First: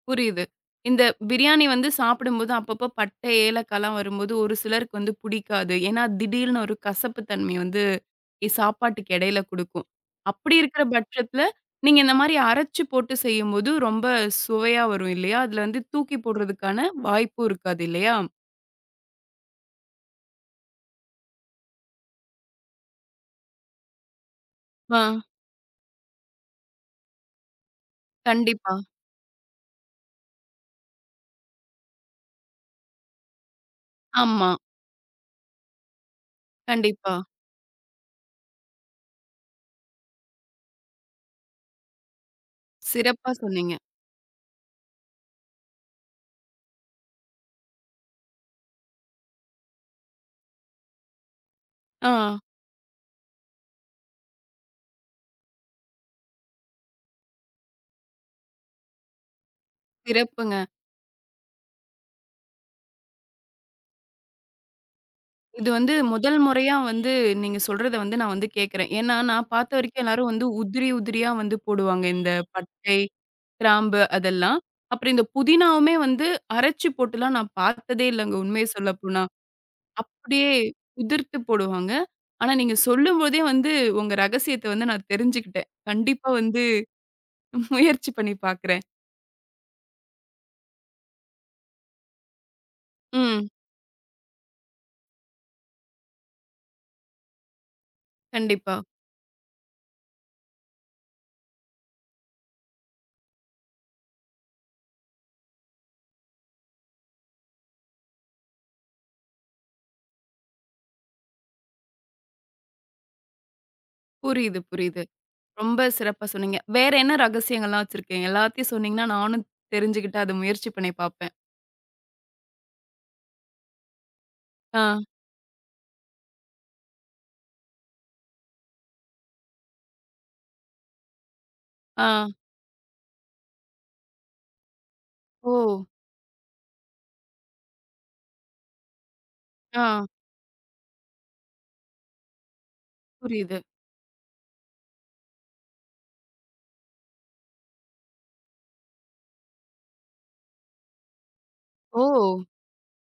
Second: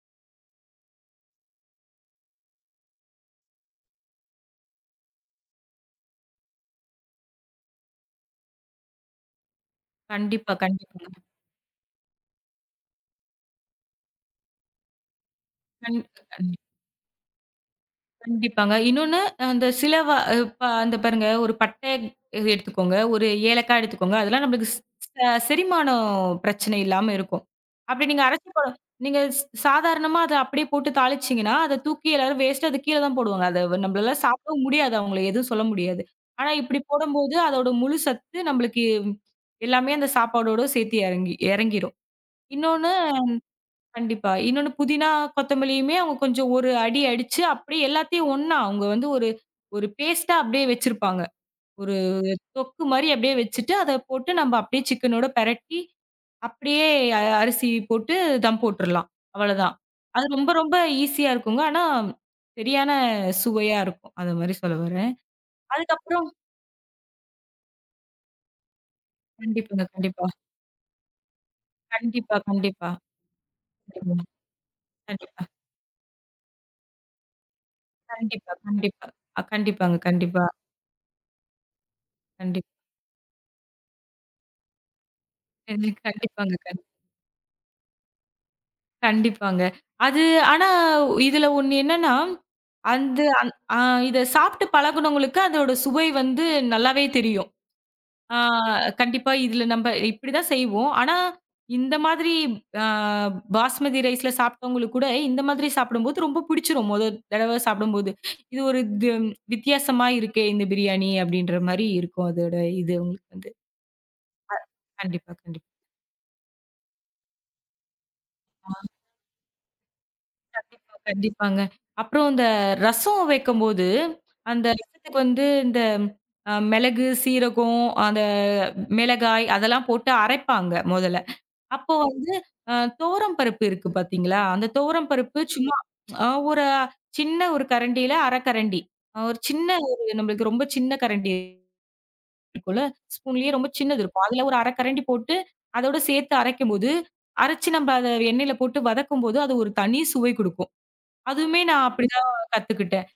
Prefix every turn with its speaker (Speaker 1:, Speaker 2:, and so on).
Speaker 1: புரியுது. இந்த பிரியாணி வந்து சாப்பிடும்போது, அப்பப்போ பட்டை, ஏலக்காலாம் வரும்போது, ஒரு சிலருக்கு வந்து புடிக்காது. ஏன்னா, திடீர்னு ஒரு கசப்பு தன்மை வந்து இ சாப்பாட்டுக்கு எடையில குடுக்கும்.
Speaker 2: கண்டிப்பா
Speaker 1: அப்படி இருக்கிற
Speaker 2: கண்டிப்பாங்க.
Speaker 1: பட்சத்தில, நீங்க இந்த மாரி அரைச்சு போட்டு செய்யும்போது, ரொம்ப சுவையா வரும் இல்லையா? அதில வந்து தூக்கி
Speaker 2: கண்டிப்பா கண்டிப்
Speaker 1: போடுறதுக்கான வாய்ப்பும் இருக்காது இல்லையா?
Speaker 2: கண்டிப்பாங்க. இன்னொன்னு, அ அந்த சில வா இப்ப இந்த பாருங்க, 1 பட்டைய எடுத்துக்கோங்க, 1 ஏலக்கா எடுத்துக்கோங்க. அதெல்லாம் நம்மளுக்கு ஸ்
Speaker 1: ஆ.
Speaker 2: ஸ செரிமானம் பிரச்சனை இல்லாம இருக்கும். அப்டி நீங்க அரைச்சி போட
Speaker 1: கண்டிப்பா.
Speaker 2: நீங்க ஸ் சாதாரணமா அத அப்படியே போட்டு தாளிச்சீங்கன்னா, அத தூக்கி எல்லாரும் வேஸ்ட்டா அது கீழ தான் போடுவாங்க. அத வ நம்பளால
Speaker 1: ஆமா.
Speaker 2: சாப்பிடவும் முடியாது, அவங்கள எதுவும் சொல்ல முடியாது. ஆனா, இப்டி
Speaker 1: கண்டிப்பா.
Speaker 2: போடம்போது, அதோட முழு சத்து, நம்பளுக்கு எல்லாமே அந்த சாப்பாடோடு சேத்தி எறங்கி எறங்கிரும். இன்னொன்னு
Speaker 1: சிறப்பா சொன்னீங்க.
Speaker 2: கண்டிப்பா. இன்னொன்னு புதினா, கொத்தமல்லியுமே அவுங்க கொஞ்சம் ஒரு அடி அடிச்சு, அப்படியே எல்லாத்தையும் ஒன்னா, அவுங்க வந்து ஒரு ஒரு பேஸ்டா அப்டியே வச்சிருப்பாங்க, ஒரு
Speaker 1: ஆ.
Speaker 2: தொக்கு மாரி அப்டியே வச்சிட்டு, அத போட்டு நம்ப அப்டியே சிக்கனோட பெரட்டி, அப்டியே அ அரிசி போட்டு தம் போட்டுறலாம், அவ்வளதான். அது ரொம்ப
Speaker 1: சிறப்புங்க.
Speaker 2: ரொம்ப ஈசியா இருக்குங்க. ஆனா, சரியான சுவையா இருக்கும். அது மாரி சொல்ல வர்றேன்.
Speaker 1: இது வந்து,
Speaker 2: அதுக்கப்புறம்
Speaker 1: முதல் முறையா வந்து நீங்க சொல்றதை வந்து நான் வந்து கேக்கிறேன். ஏன்னா, நான் பாத்த
Speaker 2: கண்டிப்பாங்க
Speaker 1: வரைக்கும் எல்லாரும்
Speaker 2: கண்டிப்பா.
Speaker 1: வந்து உதிரி உதிரியா வந்து போடுவாங்க. இந்த
Speaker 2: கண்டிப்பா கண்டிப்பா.
Speaker 1: பட்டை, கிராம்பு
Speaker 2: ம்.
Speaker 1: அதெல்லாம், அப்புறம் இந்த
Speaker 2: கண்டிப்பா.
Speaker 1: புதினாவுமே வந்து அரைச்சு போட்டுலாம் நான் பாத்ததே இல்லைங்க,
Speaker 2: கண்டிப்பா
Speaker 1: உண்மையை
Speaker 2: கண்டிப்பா.
Speaker 1: சொல்லப்போனா.
Speaker 2: அ கண்டிப்பாங்க கண்டிப்பா.
Speaker 1: அப்படியே உதிர்த்து போடுவாங்க. ஆனா
Speaker 2: கண்டிப்
Speaker 1: நீங்க சொல்லும்போதே வந்து, உங்க ரகசியத்தை வந்து நான் தெரிஞ்சுக்கிட்டேன்.
Speaker 2: [unintelligible]
Speaker 1: கண்டிப்பா
Speaker 2: கண்டிப்பாங்க
Speaker 1: வந்து,
Speaker 2: கண்
Speaker 1: முயற்சி பண்ணி பாக்கிறேன்.
Speaker 2: கண்டிப்பாங்க. அது ஆனா, இதில ஒண்ணு என்னான்னா, அந்து
Speaker 1: ம்.
Speaker 2: அந் அ இத சாப்ட்டு பழகுனவங்களுக்கு அதோட சுவை வந்து நல்லாவே தெரியும். ஆ
Speaker 1: கண்டிப்பா.
Speaker 2: கண்டிப்பா. இதில நம்ப இப்படி தான் செய்வோம். ஆனா, இந்த மாதிரி, அ பாஸ்மதி ரைஸ்ல சாப்ட்டவங்களுக்கு கூட, இந்த மாதிரி சாப்பிடும் போது ரொம்ப பிடிச்சிரும். மொதல் தடவை சாப்பிடும்போது, "இது ஒரு க்கும் வித்தியாசமா இருக்கே! இந்த பிரியாணி!" அப்டின்ற மாரி இருக்கும். அதோட இது அவுங்களுக்கு வந்து.
Speaker 1: புரியுது
Speaker 2: அ
Speaker 1: புரியுது.
Speaker 2: கண்டிப்பா-கண்டிப்பா.
Speaker 1: ரொம்ப சிறப்பா சொன்னீங்க. வேற என்னா ரகசியங்கள்லாம் வச்சிருக்கீங்க? எல்லாத்தையும்
Speaker 2: ஆ.
Speaker 1: சொன்னீங்கன்னா நானும் தெரிஞ்சுகிட்டு அத முயற்சி பண்ணி
Speaker 2: கண்டிப்பா
Speaker 1: பாப்பேன்.
Speaker 2: கண்டிப்பாங்க. அப்புறம், இந்த ரசம் வைக்கம் போது, அந்த
Speaker 1: ஆ.
Speaker 2: ரசத்துக்கு வந்து இந்த அ மிளகு, சீரகம், அந்த மிளகாய், அதெல்லாம் போட்டு அரைப்பாங்க மொதல்ல. அப்போ
Speaker 1: ஆ.
Speaker 2: வந்து, அ துவரம் பருப்பு இருக்கு பாத்தீங்களா? அந்த துவரம் பருப்பு சும்மா
Speaker 1: ஓ!
Speaker 2: அ ஒரு சின்ன ஒரு கரண்டியில 1/2கரண்டி ஒரு சின்ன ஒரு
Speaker 1: ஆ.
Speaker 2: நம்மளுக்கு ரொம்ப சின்ன கரண்டி இருக்கும்ல! ஸ்பூன்லயே
Speaker 1: புரியுது.
Speaker 2: ரொம்ப சின்னது இருக்கும், அதில ஒரு 1/2கரண்டி போட்டு, அதோட சேத்து அரைக்கும் போது, அரைச்சு நம்ப அத எண்ணெயில போட்டு வதக்கும் போது அது ஒரு தனி சுவை குடுக்கும். அதுவுமே நான் அப்படி தான்
Speaker 1: ஓ!
Speaker 2: கத்துக்கிட்டேன்.